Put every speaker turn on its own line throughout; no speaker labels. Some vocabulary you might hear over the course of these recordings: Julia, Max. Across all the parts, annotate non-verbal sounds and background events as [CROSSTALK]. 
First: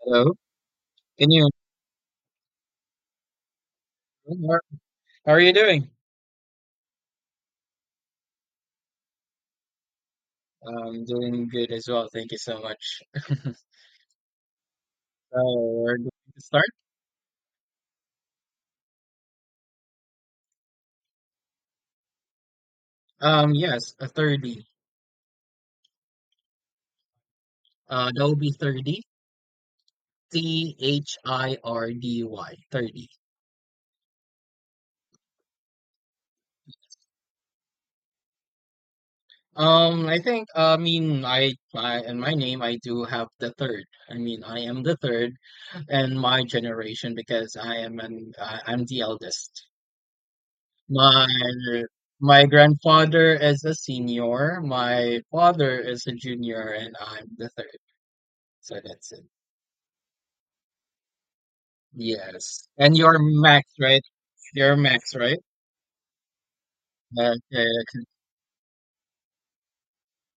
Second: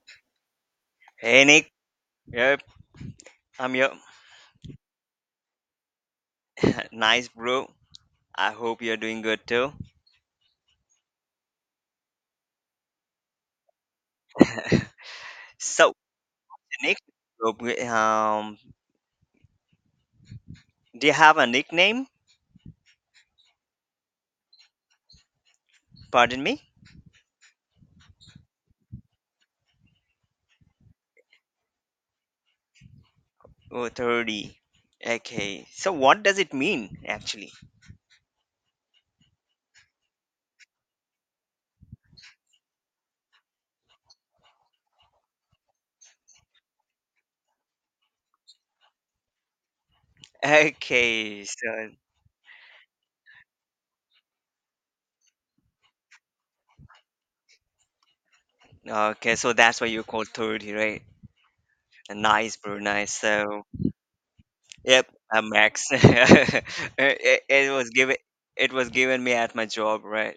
Hello. Can
Hey
you?
Nick, yep, I'm here.
How how are you doing?
[LAUGHS] Nice bro. I hope you're doing good too.
I'm doing good as well. Thank you so much. [LAUGHS] So
So,
we're going to start.
Nick, um, do you have a nickname?
Yes, a thirty.
Pardon me?
That would be thirty. Thirdy. Thirty.
Oh, 30. Okay, so what does it mean actually?
I think. I mean, I and my name. I do have the third. I mean, I am the third in my generation because I am an. I, I'm the eldest. My
Okay, so
my grandfather is a senior, my father is a junior, and I'm the third. So that's it.
okay, so that's why you call 30, right? Nice,
Yes.
bro,
And
nice.
you're
So,
Max, right? You're
yep,
Max, right?
I am Max. [LAUGHS] It was
Okay.
given it was given me at my job, right?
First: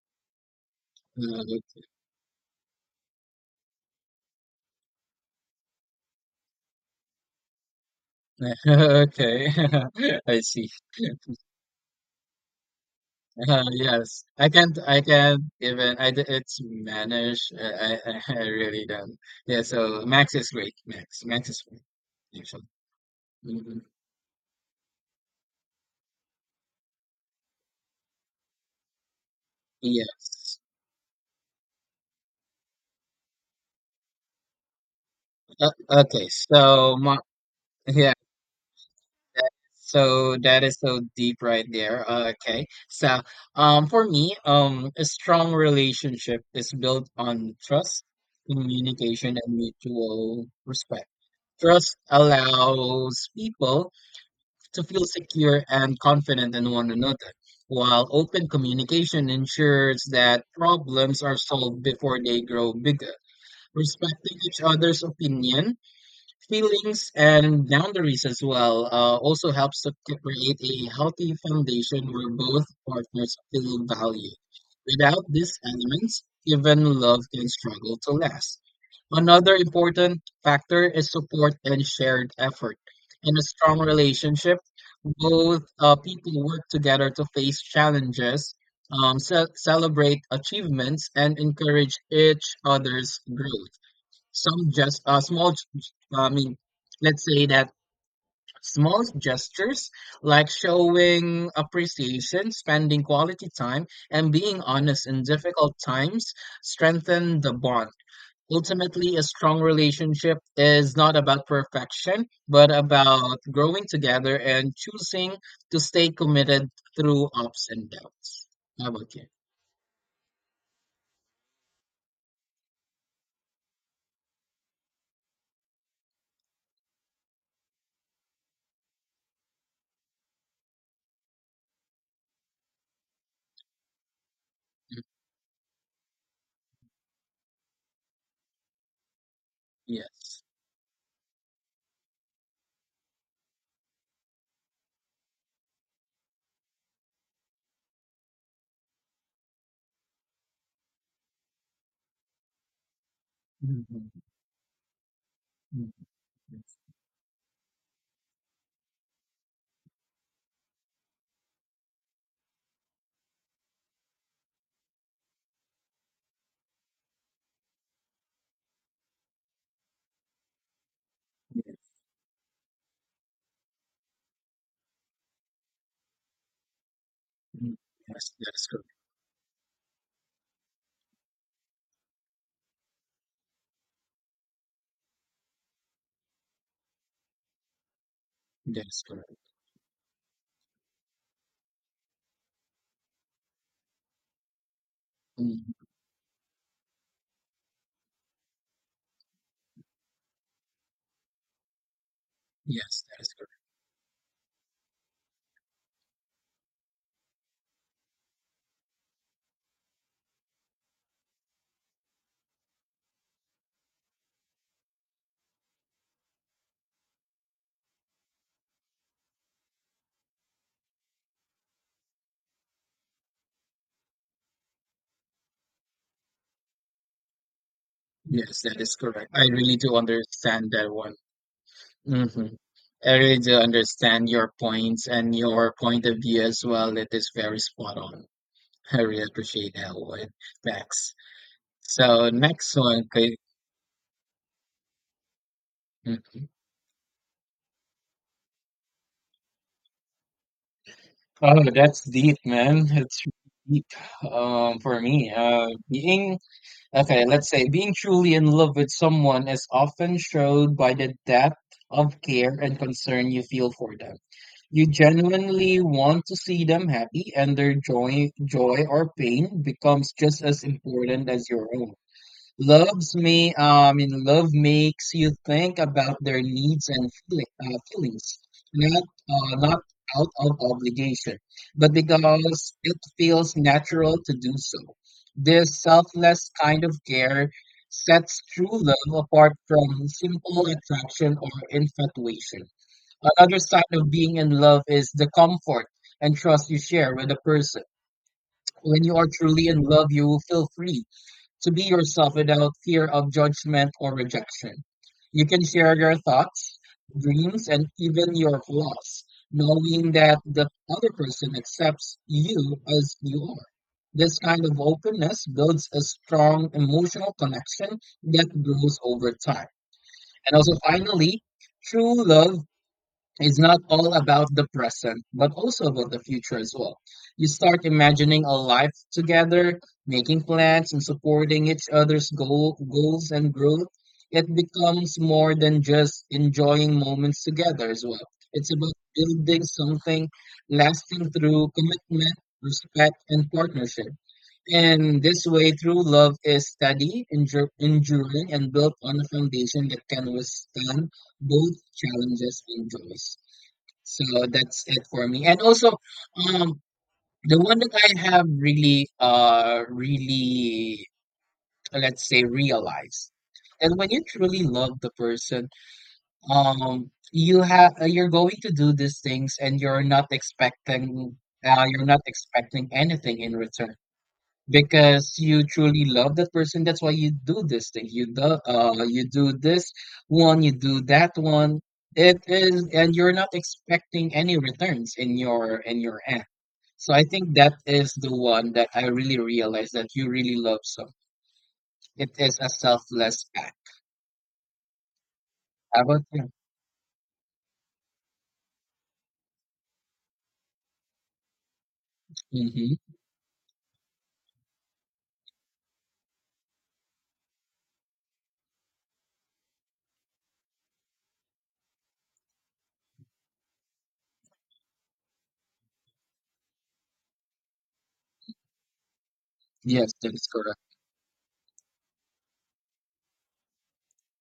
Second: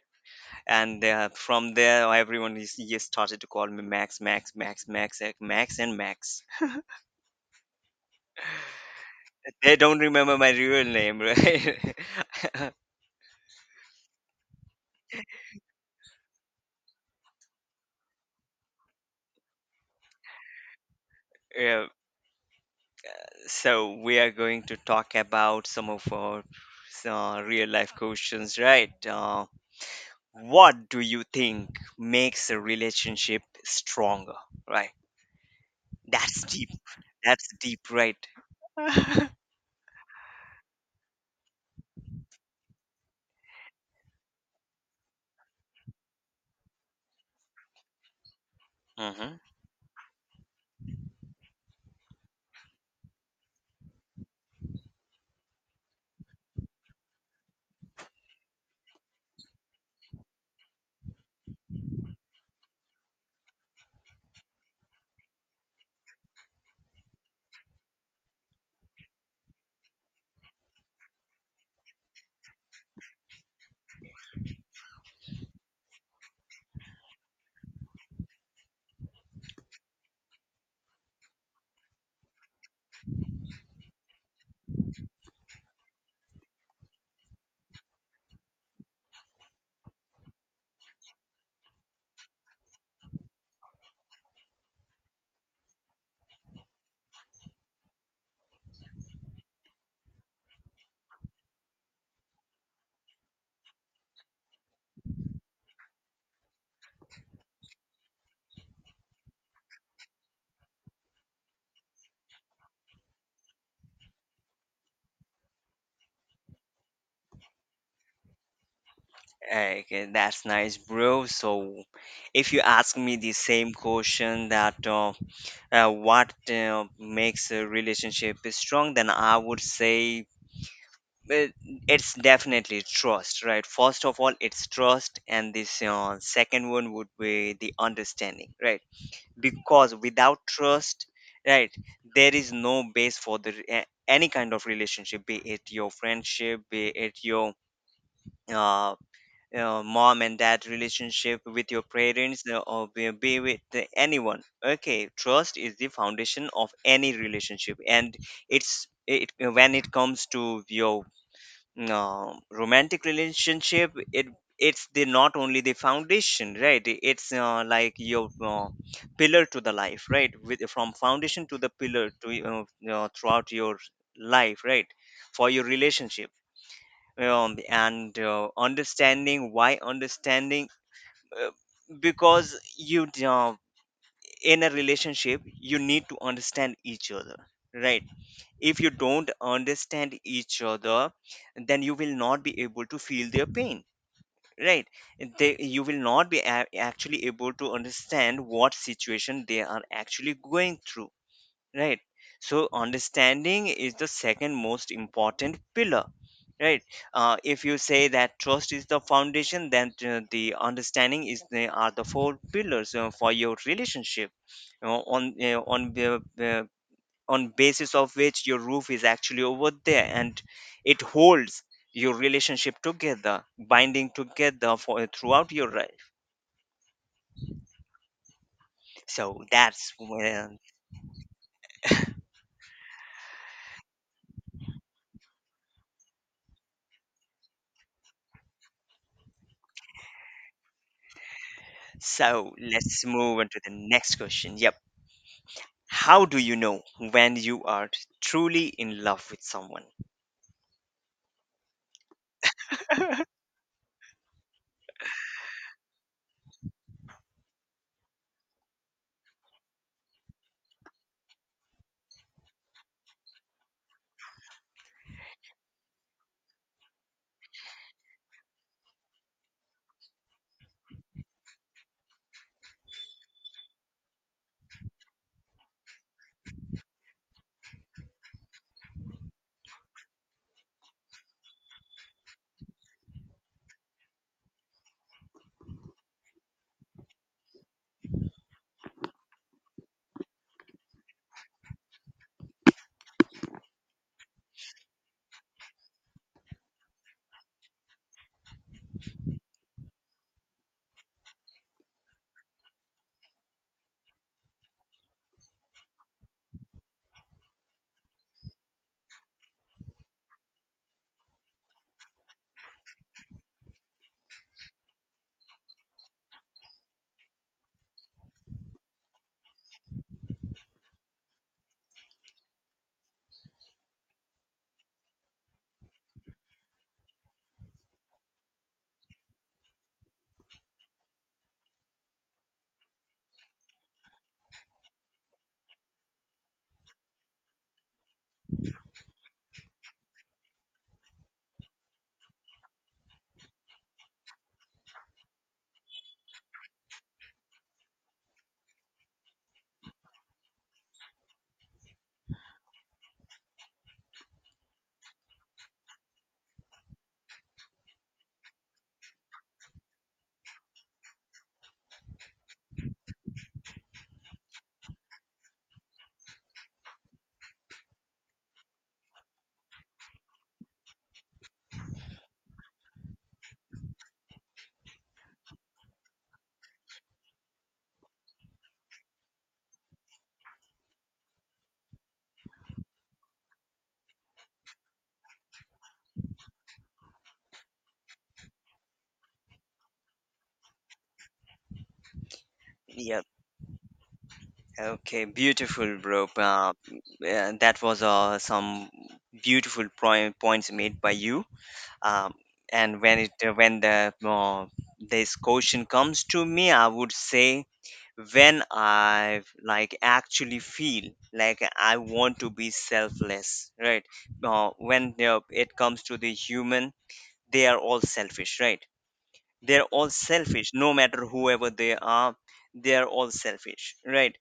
And from
Okay. [LAUGHS]
there everyone is just started to call me max max max max max and max
Okay.
they don't
[LAUGHS]
remember
I
my
see.
real name, right.
Yes, I can't. I can't even. I d- It's Manish. I [LAUGHS] I really don't. Yeah. So Max is great. Max. Max
[LAUGHS]
is great.
Yeah,
Actually. Mhm.
so we are going to talk about some of our real life questions, right?
Yes.
What do you think makes a relationship stronger, right?
Okay.
That's deep,
So my
that's deep,
Yeah,
right?
so that is so deep right there. For me, a strong relationship is built on trust, communication,
Mm-hmm.
and mutual respect. Trust allows people to feel secure and confident in one another, while open communication ensures that problems are solved before they grow bigger. Respecting each other's opinion feelings and boundaries as well also helps to create a healthy foundation where both partners feel valued. Without these elements, even love can struggle to last. Another important factor is support and shared effort. In a strong relationship, both people work together to face challenges, celebrate achievements, and encourage each other's growth some just small g- g- I mean let's say that small gestures like showing appreciation spending quality time and being honest in difficult times strengthen the bond ultimately a strong relationship is not about perfection but about growing together and choosing to stay committed through ups and downs how about you
Okay, that's nice, bro. So, if you ask me the same question, that what makes a relationship strong, then I would say uh, it's definitely trust, right? First of all, it's
Mm,
trust, and this second one would be the understanding, right? Because
yes.
without trust, right, there is no base for the any kind of relationship, be it your friendship, be it your uh, mom and dad relationship with your parents, or be with
Mhm,
anyone. Okay, trust is the
mhm,
foundation
mhm,
of any relationship, and it's it when it comes to your romantic relationship, it it's the not only the foundation, right, it's like your pillar to the life, right, with from foundation to the
yes.
pillar to throughout your life, right, for your relationship.
Mhm,
And
yes, that is correct.
understanding, why understanding? uh, because you in a relationship you need to understand each other, right? If
That
you
is correct.
don't understand each other, then you will not be able to feel their pain, right? They,
Mm,
you will not be actually able to understand what situation they are actually going through, right? So
yes, that is correct.
understanding is the second most important pillar, right? If you say that trust is the foundation, then the understanding is the are the four pillars for your relationship. You know, on the on basis of which your roof is actually over there, and it holds your relationship together, binding together for throughout your life.
Yes, that is correct.
So
I really
that's
do
when.
understand that one. Hmm. I really do understand your points and your point of view as well. It is very spot on. I really appreciate that one, Max. So
So
next one,
let's
okay.
move on to the next question, yep. How do
Mhm.
you know when you are truly in love with someone?
Oh, that's deep, man. It's really deep. For me, being Okay, let's say being truly in love with someone is often showed by the depth of care and concern you feel for them. You genuinely want to see them happy, and their joy or pain becomes just as important as your own. Loves may, I mean, Love makes you think about their needs and feelings, not out of obligation, but because it feels natural to do so. This selfless kind of care sets true love apart from simple attraction or infatuation. Another sign of being in love is the comfort and trust you share with a person. When you are truly in love, you will feel free to be yourself without fear of judgment or rejection. You can share your thoughts, dreams, and even your flaws, knowing that the other person accepts you as you are. This kind of openness builds a strong emotional connection that grows over time. And also, finally, true love it's not all about the present, but also about the future as well. You start imagining a life together, making plans and supporting each other's goals and growth. It becomes more than just enjoying moments together as well. It's about building something lasting through commitment, respect, and partnership. And this way, true love is steady, enduring, and built on a foundation that can withstand both challenges and joys. So that's it for me. And also, um, the one that I have let's say, realized that when you truly love the person, you're going to do these things, and you're not expecting anything in return because you truly love that person that's why you do this thing you do this one you do that one it is and you're not expecting any returns in your end so I think that is the one that I really realized that you really love so it is a
Yep.
selfless act
Okay, beautiful,
how about
bro.
you.
Yeah, that was some beautiful points made by you. Um,
Mm-hmm.
and when it when the this question comes to me, I would say when I like actually feel like I want to be selfless, right? When it comes to the human, they are all selfish, right? They're all
Yes, that is
selfish
correct.
no matter whoever they are, they're all selfish, right?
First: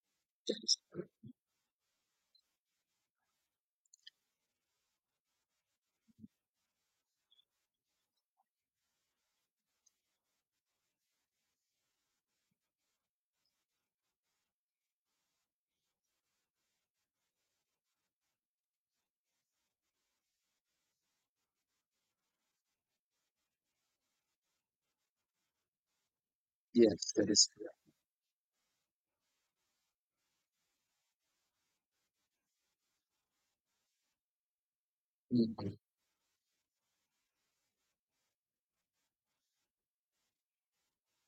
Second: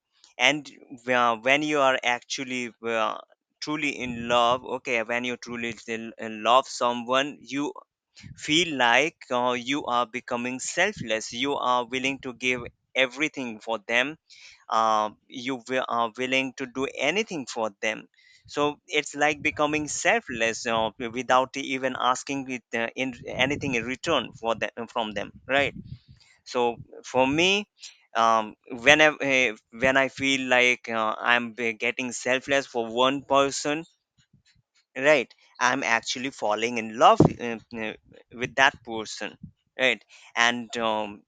That
And
is,
when you are actually truly in love, okay, when you truly in love someone, you feel like you are becoming selfless, you are willing to give everything for them, you are willing to do anything for them. So it's like becoming selfless, you know, without even asking it, in anything in return for them from them, right? So
yes,
for
that is
me,
correct.
whenever when I feel like I'm getting selfless for one person, right?
Mhm.
I'm actually falling in love with that person, right? And um,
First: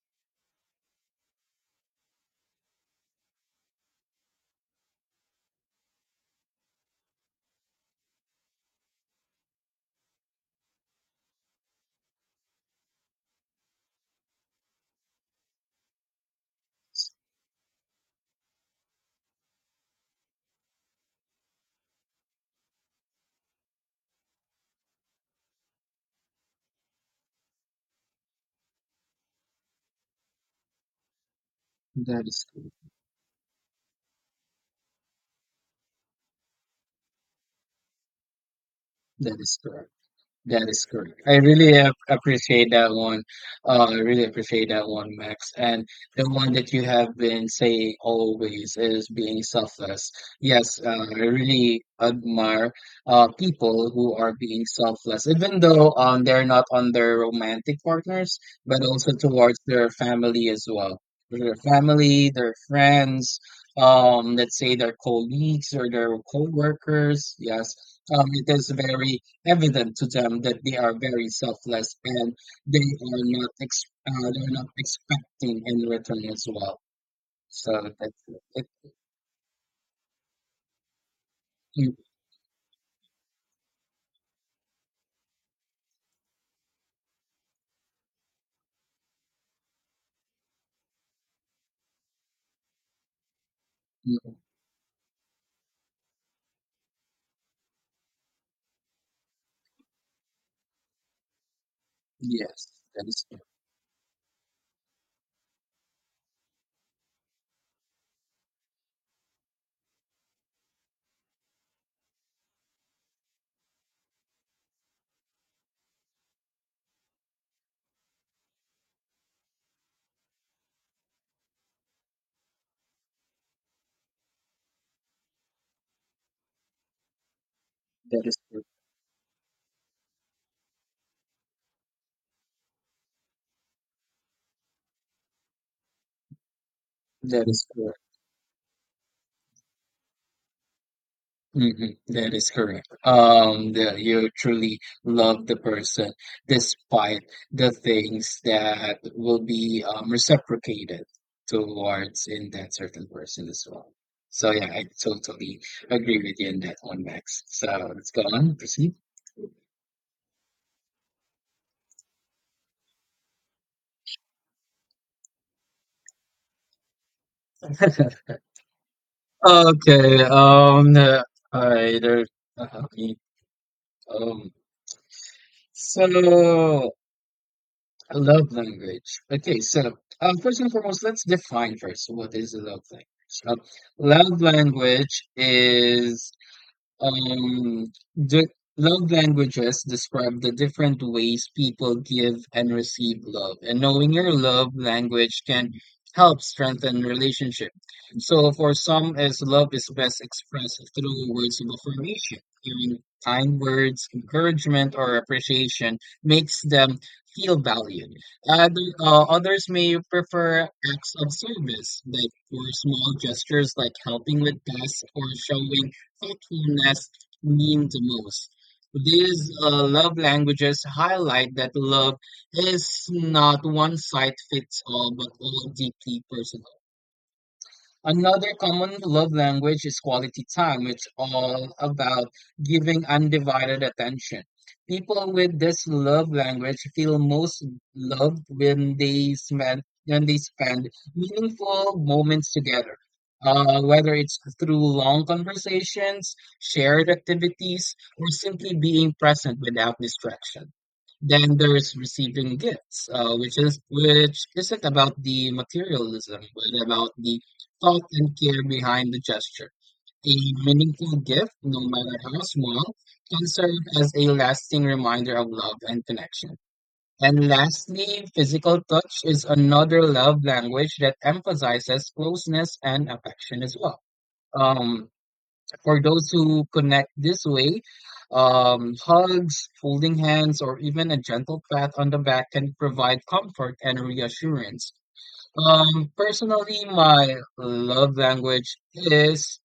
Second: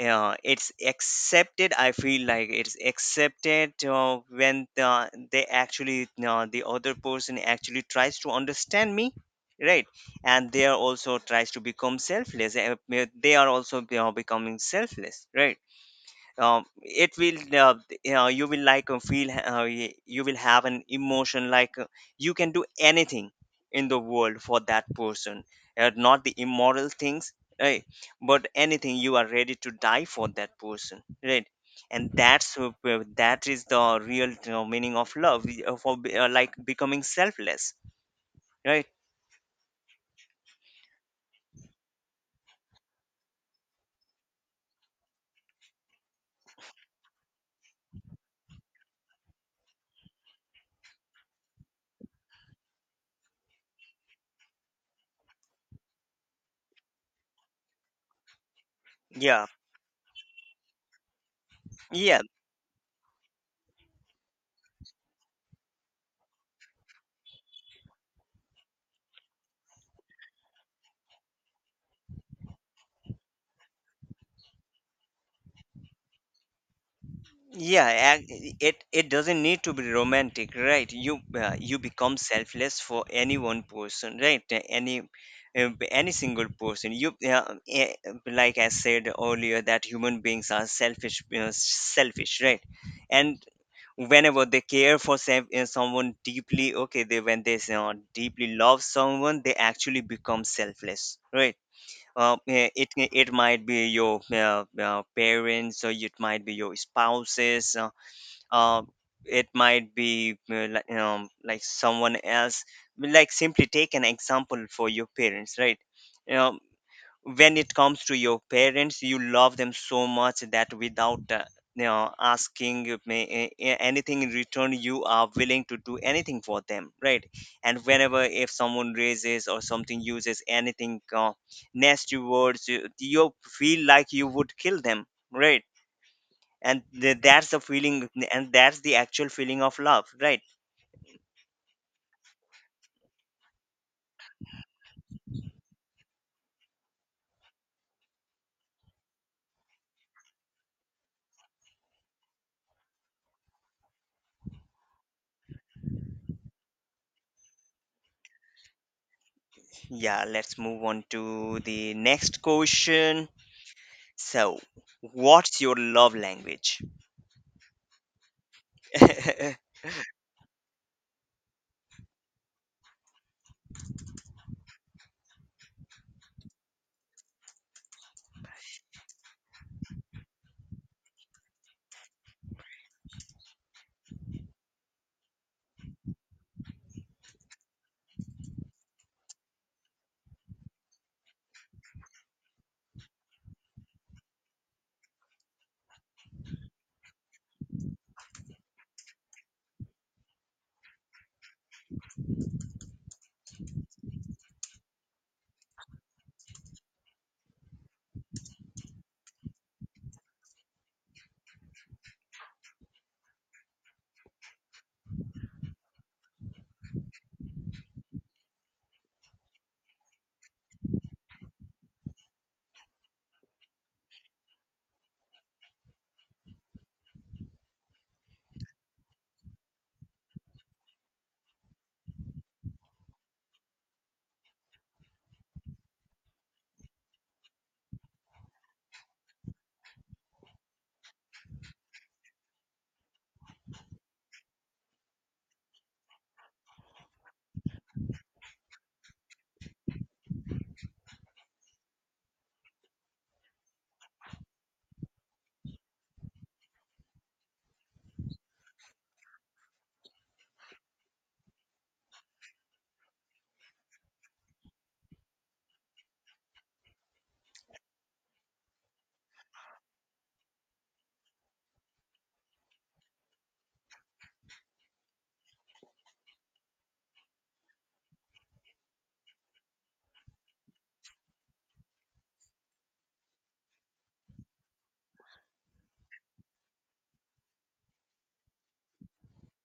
uh, it's accepted, I feel like it's accepted when they actually the other person actually tries to understand me, right? And they are also tries to become selfless, they are also, you know, becoming selfless, right? It will you will like feel you will have an emotion like you can do anything in the world for that person, not the immoral things, right? But anything, you are ready to die for that person, right? And
That is
that's
correct.
that is the real meaning of love, like becoming selfless, right?
That is correct. That is correct. Appreciate that one. I really appreciate that one, Max. And the one that you have been saying always is being selfless. Yes, I really admire people who are being selfless, even though they're not on their romantic partners, but also
Yeah,
towards their family as well. Their family,
yes,
their friends, let's say their colleagues or their co-workers. Yes, it is very evident to them that they are very selfless and they're not expecting in return as well. So
yeah,
that's it.
it
It-
it doesn't need to be romantic, right? You you
you-
become selfless for any one person, right? Any any single person you like I said earlier that human beings are selfish, you know, selfish, right? And
you-
whenever they care for someone deeply, okay, they when they deeply love someone, they actually become selfless, right?
yes,
It
that is
it might be your parents, or it might be your spouses, uh, it might be like someone else, like simply take an example for your parents, right? When it comes to your parents, you love them so much that without you know, asking me anything in return, you are willing to do anything for them, right? And
that
whenever
is
if someone raises or something uses anything nasty words, you feel like you would kill them, right? And
that
that's the
is correct.
feeling, and that's the actual feeling of love, right?
Mhm, that is correct. The, you truly love the person despite the things that will be reciprocated towards in that certain person as well. So yeah, I totally agree with you on that one, Max. So let's go on, proceed.
Yeah, let's move on to the next question. So what's your love language? [LAUGHS]
Okay. All right. there- okay, um. So A love language. First and foremost, let's define first what is a love language. Love language is the Love languages describe the different ways people give and receive love, and knowing your love language can help strengthen relationship. So, for some, as love is best expressed through words of affirmation, hearing kind words, encouragement, or appreciation makes them feel valued. Others may prefer acts of service, like or small gestures, like helping with tasks or showing thoughtfulness mean the most. These love languages highlight that love is not one size fits all, but all deeply personal. Another common love language is quality time. It's all about giving undivided attention. People with this love language feel most loved when they spend meaningful moments together. Whether it's through long conversations, shared activities, or simply being present without distraction. Then there's receiving gifts, which isn't about the materialism, but about the thought and care behind the gesture. A meaningful gift, no matter how small, can serve as a lasting reminder of love and connection. And lastly, physical touch is another love language that emphasizes closeness and affection as well. Um, for those who connect this way, hugs, holding hands, or even a gentle pat on the back can provide comfort and reassurance. Personally, my love language is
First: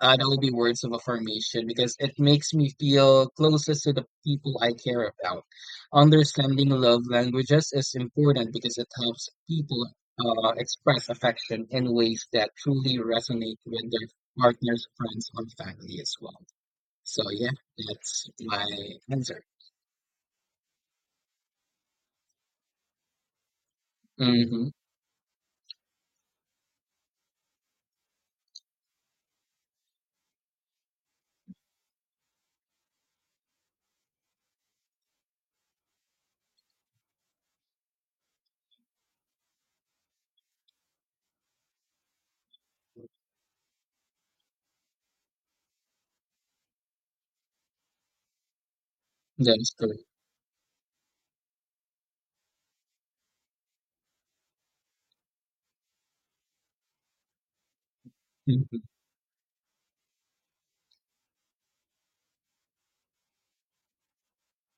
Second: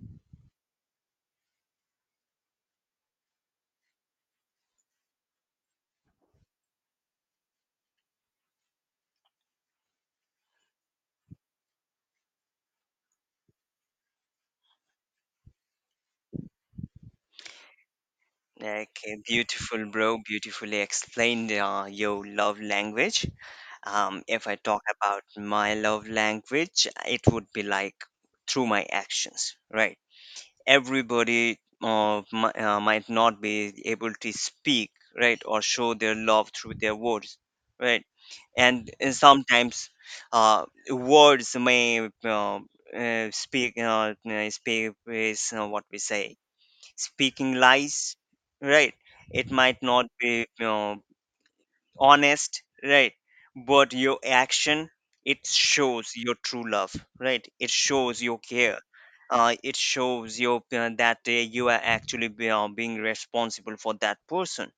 that would be words of affirmation because it makes me feel closest to the people I care about. Understanding love languages is important because it helps people express affection in ways that truly resonate with their partners, friends, or family as well. So yeah, that's my
Okay,
answer.
beautiful, bro. Beautifully explained your love language. If I
Mm-hmm.
talk about my love language, it would be like through my actions, right? Everybody might not be able to speak, right, or show their love through their words, right? And sometimes words may speak is what we say, speaking lies, right? It
That is
might
correct.
not be, you know, honest, right? But your action, it shows your true love, right? It shows your
Hmm.
care. It shows your that you are actually being responsible for that person,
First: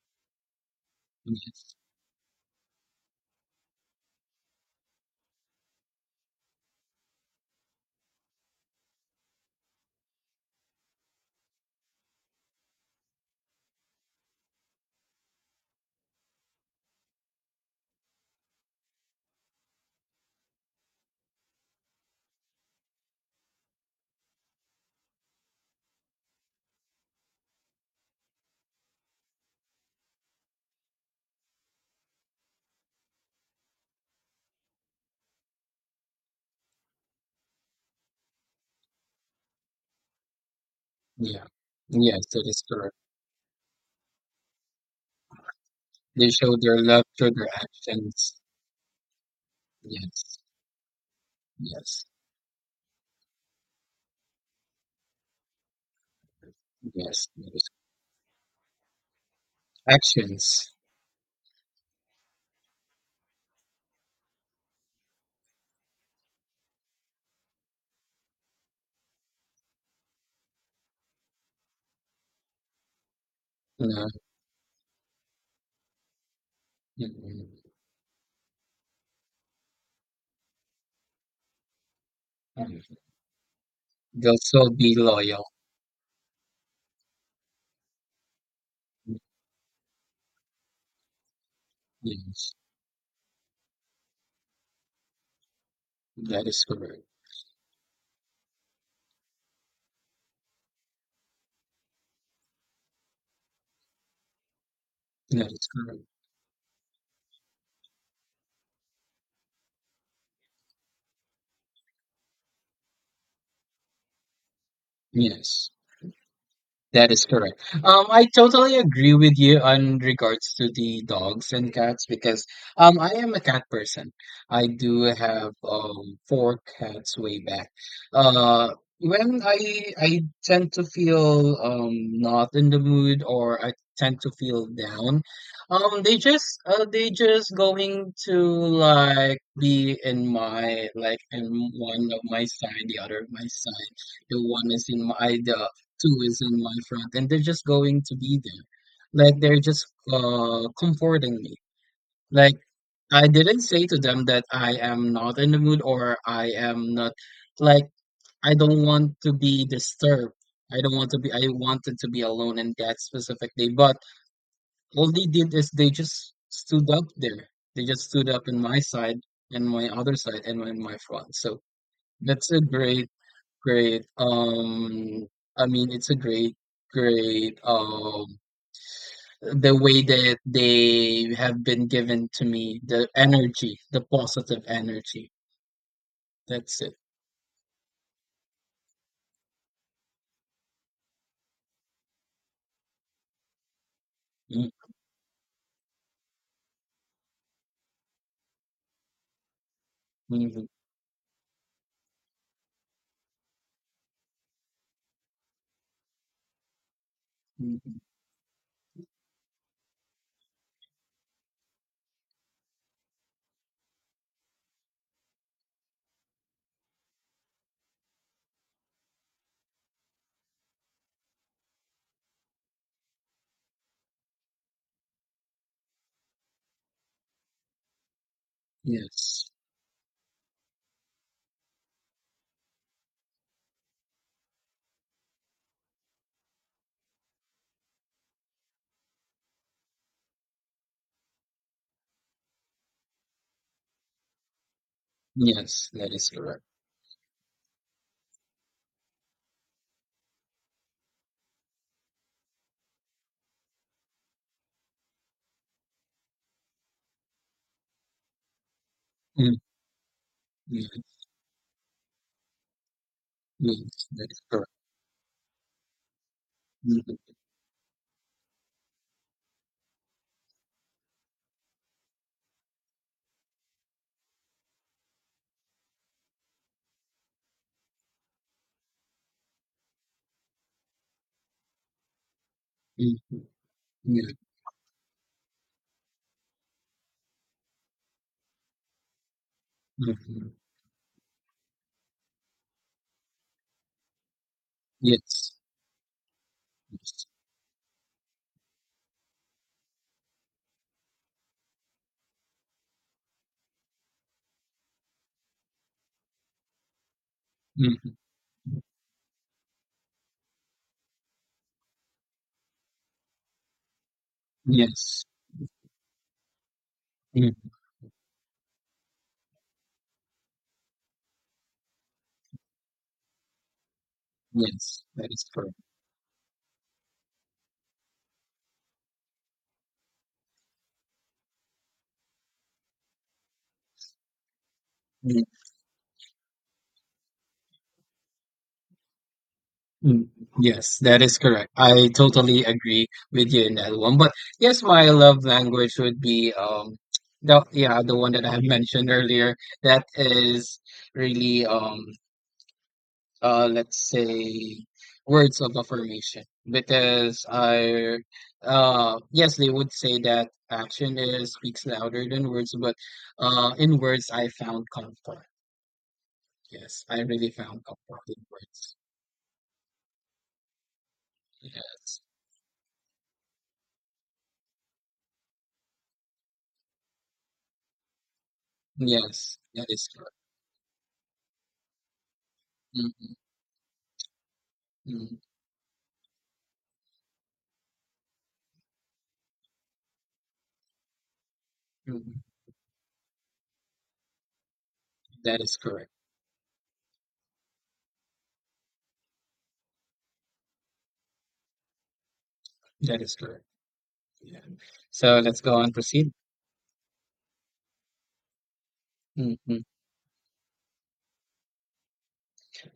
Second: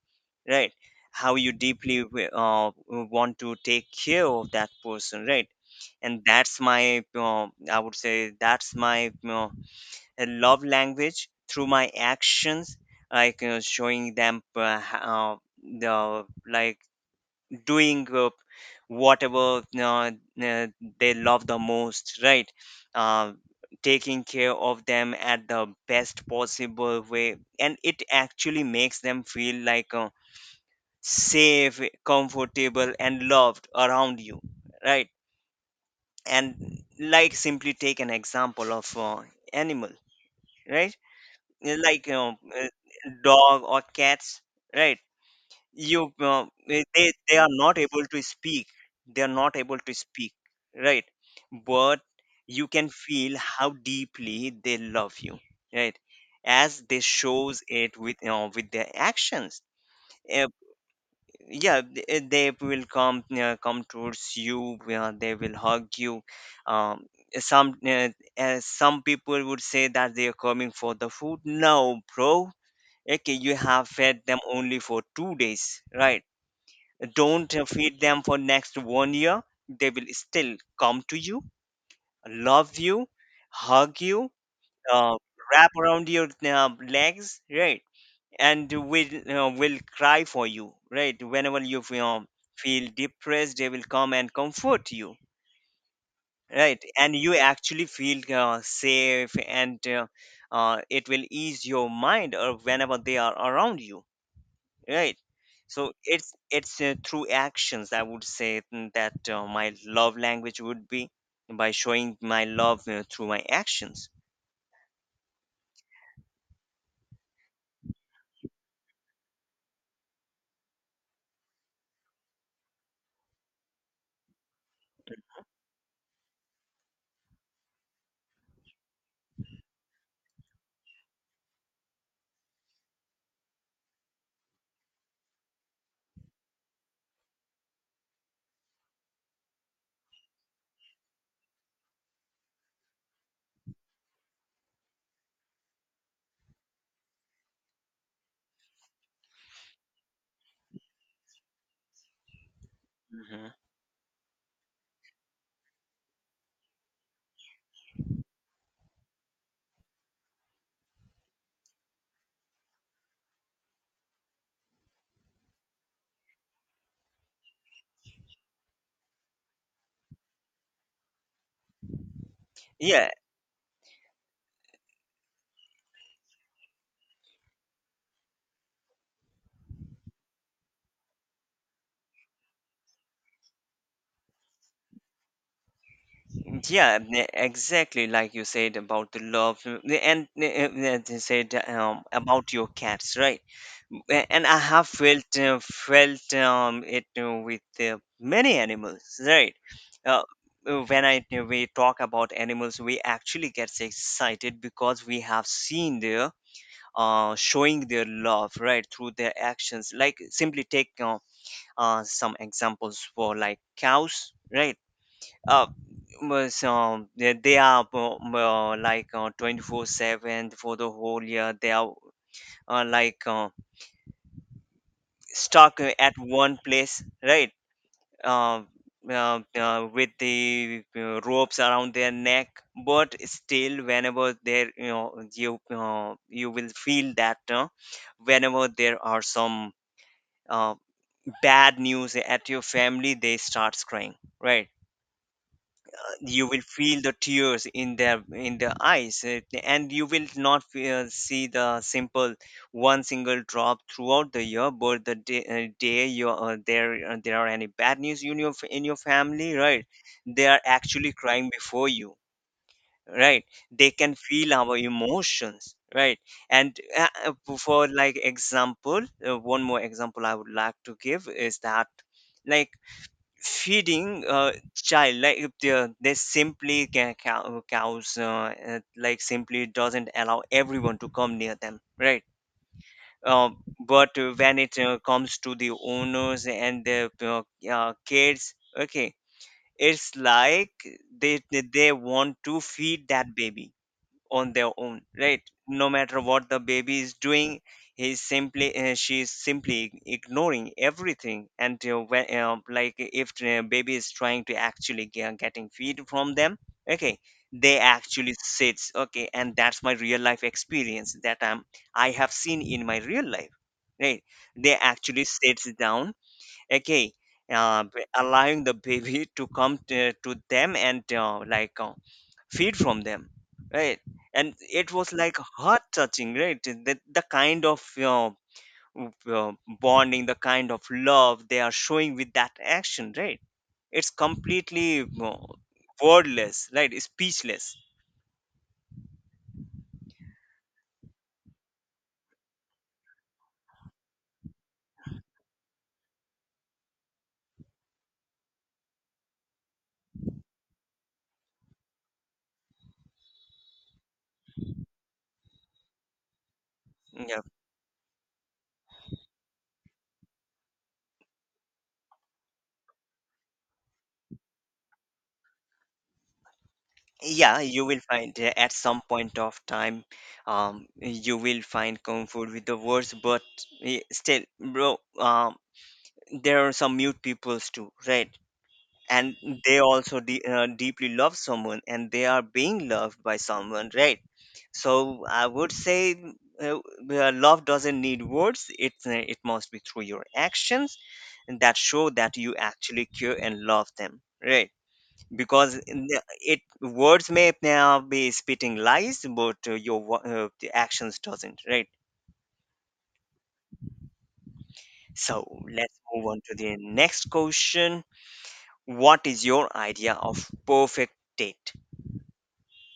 right? How you
Yes.
deeply want to take care of that person, right? And that's my, I would say, that's my a love language through my actions, like you know, showing them the like doing whatever uh, they love the most, right? uh, Taking care of them at the best possible way, and it actually makes them feel like safe, comfortable and loved around you, right? And like simply take an example of animal, right?
Yeah.
uh, like you
Yes,
know,
that is
uh,
correct.
Dog or cats, right? You
They show their love through
they
their
are not able to
actions.
speak, they are not able to speak,
Yes.
right? But
Yes.
you can feel how deeply they love you, right? As they
Yes.
shows it with, you know, with their actions.
Actions,
uh, yeah, they will come come towards you, they will hug you. um, some uh, some people would say that they are coming for the food. No bro, okay, you have
you know,
fed them only for 2 days, right?
mm,
Don't feed them for next one year, they will still come to you, love
mm,
you, hug you,
they'll still be
uh,
loyal.
wrap around your legs, right? And will cry for you, right? Whenever you
Yes,
feel depressed, they will come and comfort you,
that is
right?
correct.
And you actually feel safe, and it will ease your mind or whenever they are around you, right?
That is
So
correct.
it's through actions I would say, mm, that my love language would be by showing my love through my actions.
Yes. That is correct. I totally agree with you on regards to the dogs and cats because I am a cat person. I do have four cats way back. Uh, when I tend to feel not in the mood or I tend to feel down, they just going to like be in my like in one of my side, the other of my side the one is in my the too is in my front, and they're just going to be there. Like they're just comforting me. Like I
Hmm,
didn't say to them that I am not in the mood or I am not like I don't want to be disturbed. I don't want to be I wanted to be alone in that specific day. But all they did is they just stood up there. They just stood up in my side and my other side and my front. So that's a great
yeah.
Great. It's a great, great. The way that they have been given to me, the energy, the positive energy. That's it.
Yeah, exactly like you said about the love, and they said, about your cats, right? And I
Mm,
have felt felt it with many animals, right? Uh,
mhm,
when I we talk about animals, we actually get excited because we have seen their showing
mhm.
their love, right, through their actions. Like simply take some examples for like cows, right? uh, well, so they are 24/7 for the whole year. They are uh, like uh, stuck at one place, right? Uh,
Yes,
with the ropes around their neck, but still, whenever there, you know, you you will feel that whenever there are some uh, bad news at your family, they starts crying, right?
yes, that is
You will
correct.
feel the tears in their eyes, and you will not see the simple one single drop throughout the year, but the day, day you there there are any bad news in your family,
Mm,
right? They are
yeah,
actually crying before you, right? They
yes,
can
that is
feel
correct.
our emotions, right? and
Mhm,
for like example One more example I would like to give is that, like, feeding a child. Like, if they simply cows like simply doesn't allow everyone to come near them, right?
mhm,
um, but
yeah,
When it comes to the owners and the kids, okay, it's
mhm.
like they want to feed that baby on their own, right?
Yes,
No matter what the baby is
yes,
doing, he's simply she's simply ignoring everything, and like, if the baby is trying to actually getting feed from them, okay, they
mhm,
actually sits, okay. And that's my real life experience that I'm I have seen in my real life, right? They actually
yes,
sits down, okay,
mm,
allowing the baby [LAUGHS] to come to them and like feed from them, right? And it
yes,
was,
that
like,
is correct.
heart touching, right? The kind of w- uh, bonding, the kind of love they are showing with that action, right? It's completely wordless, right? Speechless.
Mm, yes, that is correct. I totally agree with you in that one. But yes, my love language would be the yeah, the one that I have mentioned earlier. That is really let's say words of affirmation.
Yeah,
Because I yes, they would say that action is speaks louder than words, but in words I found comfort. Yes, I really
yeah.
found
You will
comfort
find,
in
at
words.
some point of time, you will find
Yes.
comfort with the words, but still, bro, there are some mute peoples too, right? And
Yes,
they
that is
also
correct.
deeply love someone, and they are being loved
Mhm,
by someone, right? So
mhm,
I would say, uh, love doesn't need words. It it must be through your actions, and that show that
mhm.
you actually care and love them, right?
That
Because
is correct.
it words may now be spitting lies, but the actions doesn't, right?
That is correct. Yeah. So let's
So
go on
let's move
proceed.
on to the next question. What is your
Mhm.
idea of perfect date?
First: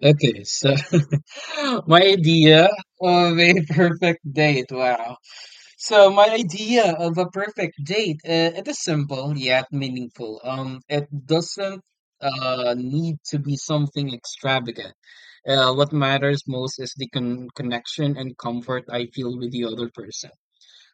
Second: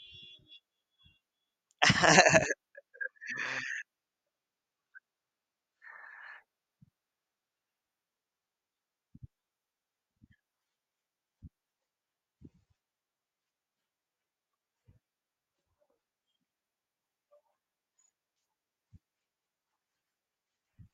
Okay, so [LAUGHS] my
[LAUGHS]
idea of a perfect date. Wow. So my idea of a perfect date, it is simple yet meaningful. It doesn't need to be something extravagant. What matters most is the connection and comfort I feel with the other person.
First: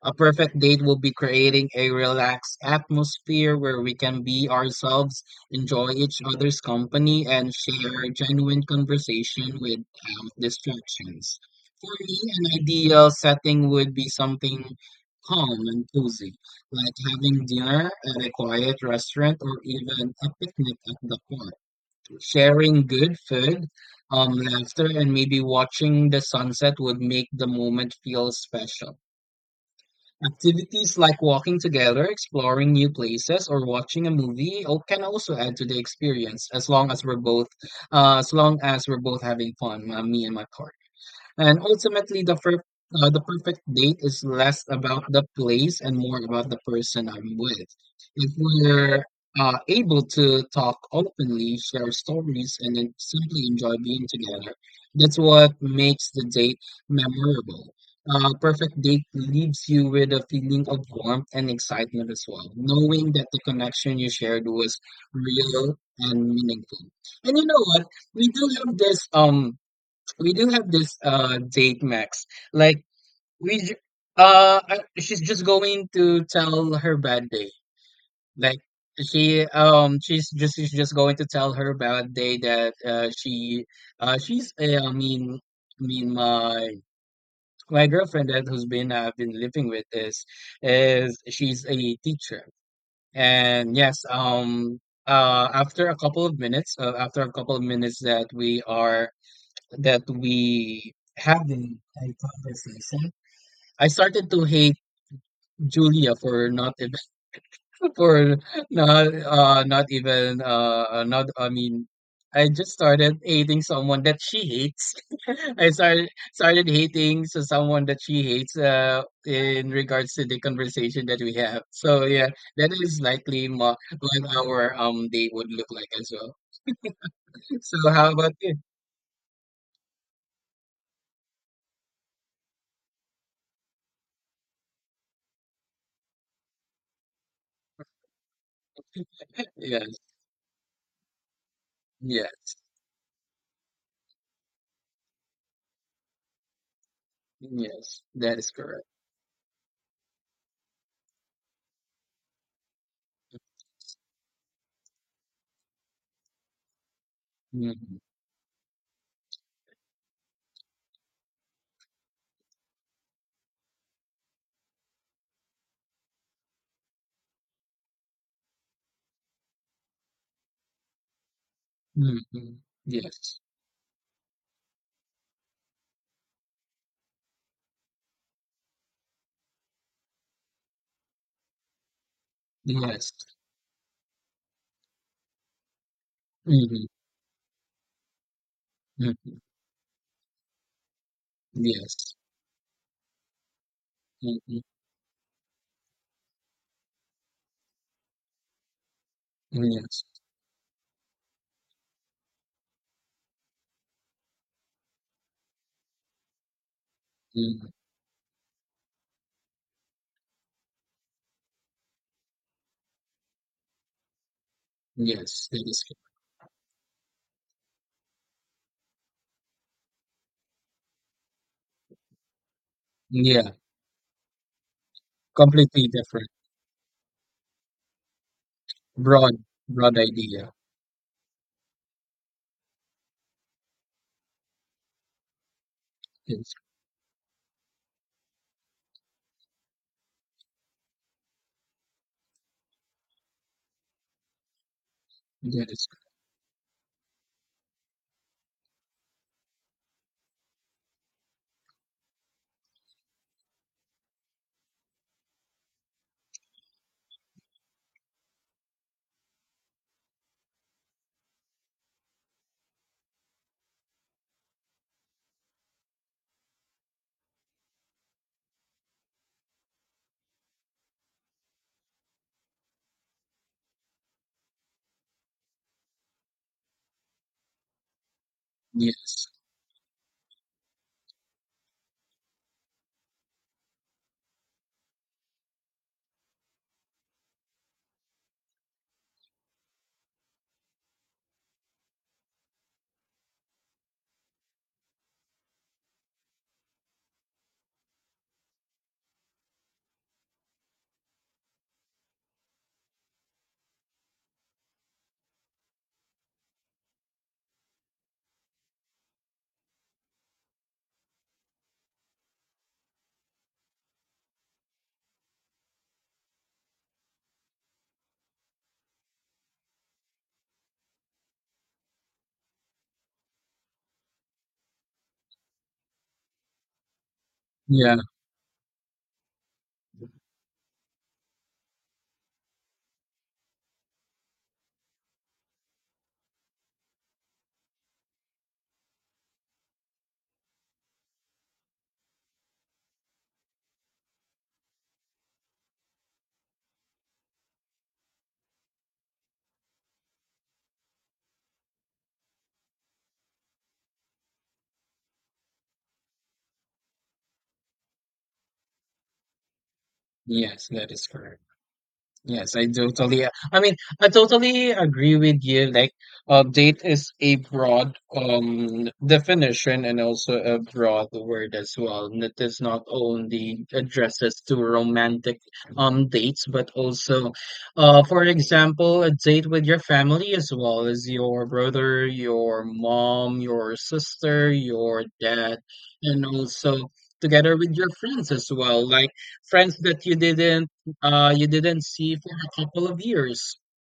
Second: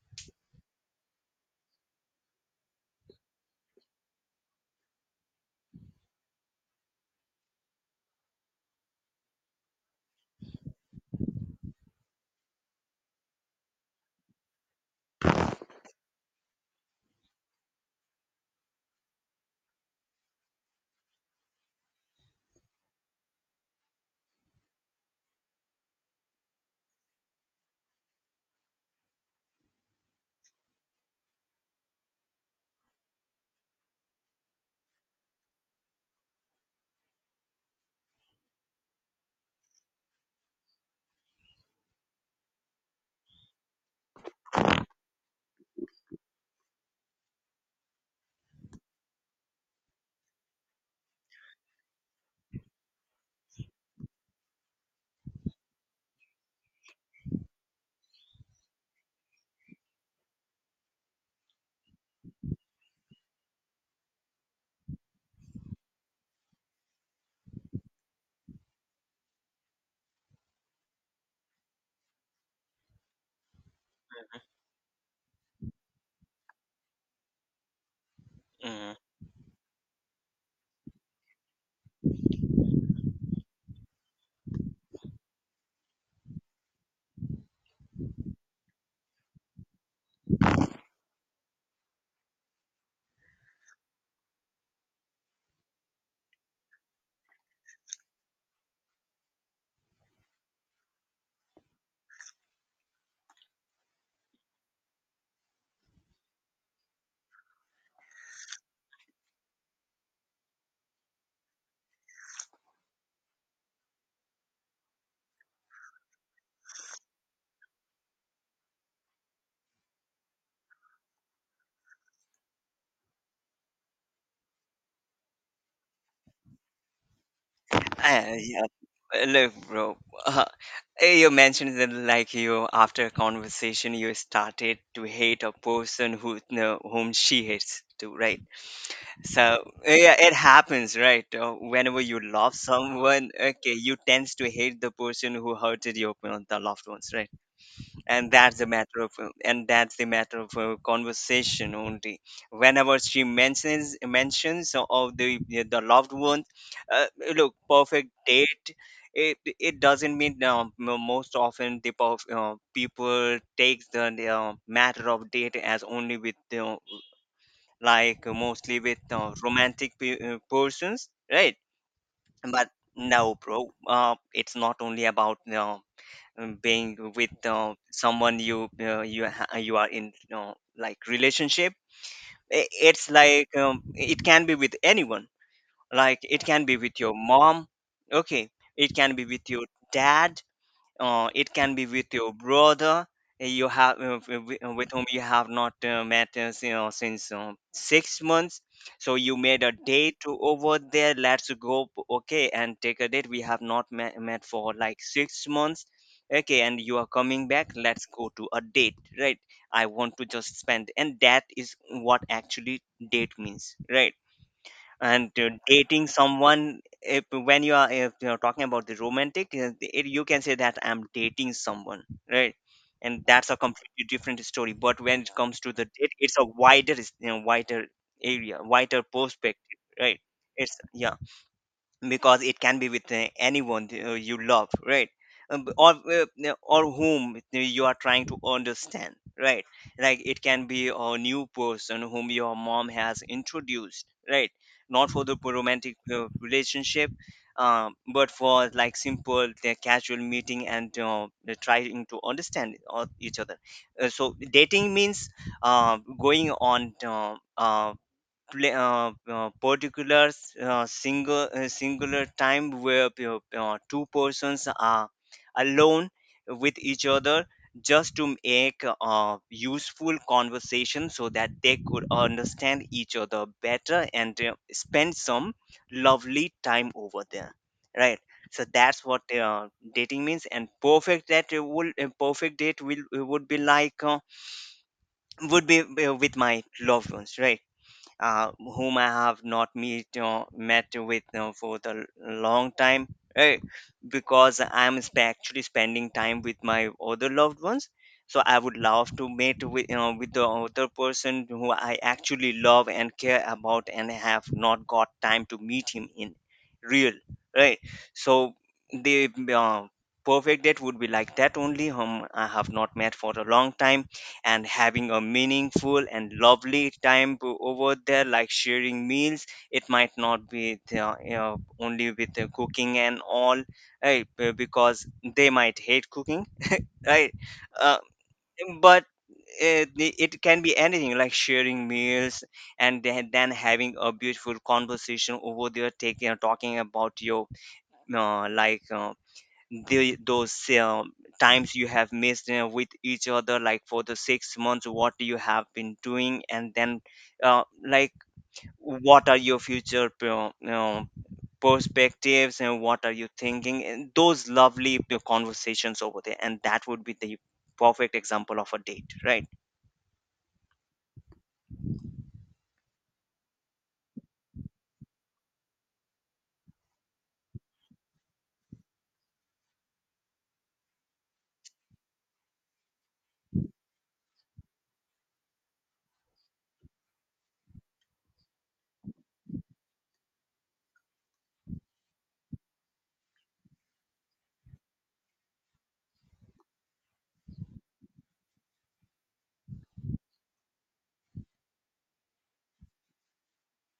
A perfect date will be creating a relaxed atmosphere where we can be ourselves, enjoy each other's company, and share genuine conversation without distractions. For me, an ideal setting would be something calm and cozy, like having dinner at a quiet restaurant or even a picnic at the park. Sharing good food, laughter, and maybe watching the sunset would make the moment feel special. Activities like walking together, exploring new places, or watching a can also add to the experience as long as we're both as long as we're both having fun, me and my partner. And ultimately, the perfect date is less about the place and more about the person I'm with. If we're able to talk openly, share stories, and then simply enjoy being together, that's what makes the date memorable. Perfect date leaves you with a feeling of warmth and excitement as well, knowing that the connection you shared was real and meaningful. And you know what? We do have this we do have this date max, like we j- she's just going to tell her bad day, like
Mhm.
she's just going to tell her bad day that she she's I mean my my girlfriend that who's been I've been living with is, she's a teacher. And yes, after a couple of minutes, that we are, that we having a conversation, I started to hate Julia for not even, [LAUGHS] for not not even not I mean I just started hating someone that she hates. [LAUGHS] I started hating someone that she hates in regards to the conversation that we have. So yeah, that is what our day would look like as well. So how about you?
Yeah. Look, bro, [LAUGHS] uh, you mentioned that, like, you, after a conversation, you started to hate a person who, no, whom she hates too, right? So
Yes,
yeah, it happens, right? Whenever you
yes,
love someone, okay, you tends to hate the person who hurted your the loved ones, right?
yes,
and
that is
that's the
correct.
matter of uh, and that's the matter of conversation only, whenever she mentions of the loved one. uh, Look,
Mhm.
perfect date, it doesn't mean, most often the people take the matter of date as only with, like, mostly with romantic persons, right?
Mhm.
But no,
Yes.
bro, it's not only about being with someone you are in, like, relationship. I- it's
Yes.
like, it can be with anyone. Like, it can be
Mhm.
with your mom, okay. It can be
Mhm.
with your dad. It can be
Yes.
with your brother. You have,
Mhm.
with whom you have not, met, since 6 months. So you made a
Yes.
date to over there, let's go, okay, and take a date, we have not met for like 6 months, okay, and you are coming
Mhm.
back, let's go to a date, right? I want to just spend, and that is what actually date means, right? And
Yes. That is good.
dating someone, if you're talking about the romantic, you can say that I'm dating someone, right? And that's
Yeah.
a completely different story. But when it comes to the
Completely
date,
different.
it's a wider, wider area, wider
Broad,
perspective,
broad
right?
idea.
It's, yeah, because it can be with anyone you love, right? Or
Yes.
whom you are trying to understand, right? Like, it can be a new person whom your mom has introduced, right? Not for the
That is.
romantic relationship, but for, like, simple, casual meeting, and the trying to understand each other. So dating means, uh, going on, uh, pla particular, single singular time, where you two persons are alone with each other, just to make a useful conversation so that they could understand each other better, and spend some lovely time over there, right? So that's what
Yes.
dating means. And perfect that will a perfect date will would be like would be, with my loved ones, right? Whom I have not meet met with, for the long time, right? Because actually spending time with my other loved ones. So I would love to meet with the other person who I actually love and care about, and have not got time to meet him in real, right? So the perfect date would be like that only, whom I have not met for a long time, and having a meaningful and lovely time over there, like sharing meals. It might not be only with the cooking and all, right? Because they might hate cooking, right?
Yeah.
Uh, but it can be anything, like sharing meals, and then having a beautiful conversation over there, taking talking about your like, the those um, times you have missed, with each other, like for the 6 months, what you have been doing, and then like, what are your future, perspectives, and what are you thinking, and those lovely conversations over there, and that would be the perfect example of a date, right?
Yes. That is correct. Yes, I totally. I mean, I totally agree with you. Like, date is a broad definition and also a broad word as well. And it is not only addresses to romantic dates, but also, for example, a date with your family as well as your brother, your mom, your sister, your dad, and also together with your friends as well. Like friends that you didn't see for a couple of years,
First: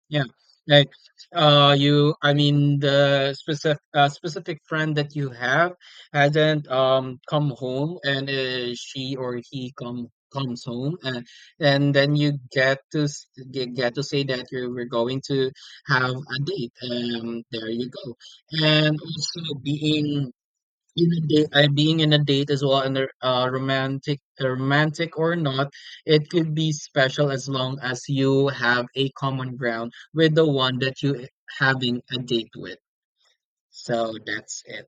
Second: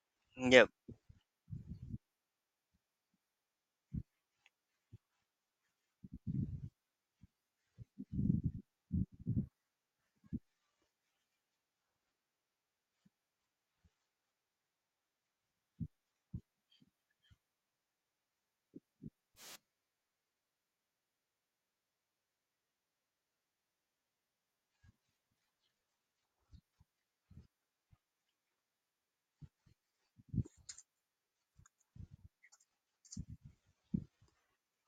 yeah,
Yeah.
like you I mean the specific friend that you have hasn't come home and, she or he comes home, and then you get to say that you were going to have a date, and there you go. And also being in being in a date as well. And a romantic or not, it could be special as long as you have a common ground with the one that you having a date with. So that's it.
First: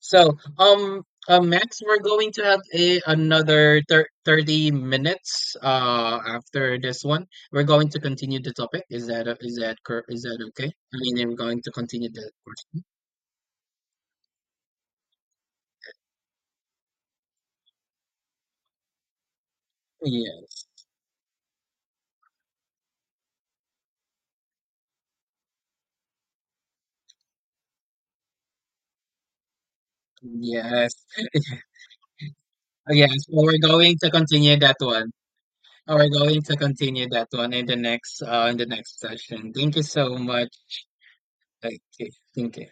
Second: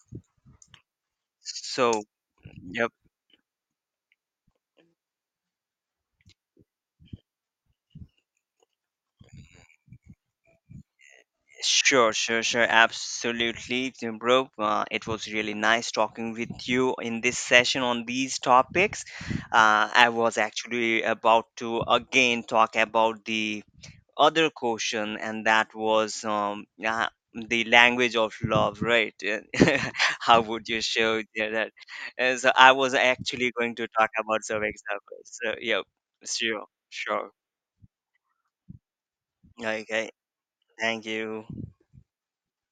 So max,
So
we're going to have
yeah,
a 30 minutes after this one. We're going to continue the topic. Is that a- is that cor- Is that okay? I mean, we're going to continue
sure,
the
sure, sure.
question.
Absolutely, bro. It was really nice talking with you in this session on these topics. I was
Yes,
actually about to again talk about the other question, and that was the language of love, right? [LAUGHS] How would you
yes.
show that? So I was
Yes, well,
actually
we're
going to
going
talk
to
about
continue
some
that one.
examples. So, yeah,
We're going to
sure,
continue that
sure.
one in the next session. Thank you
Okay,
so much.
thank you.
Okay, thank you.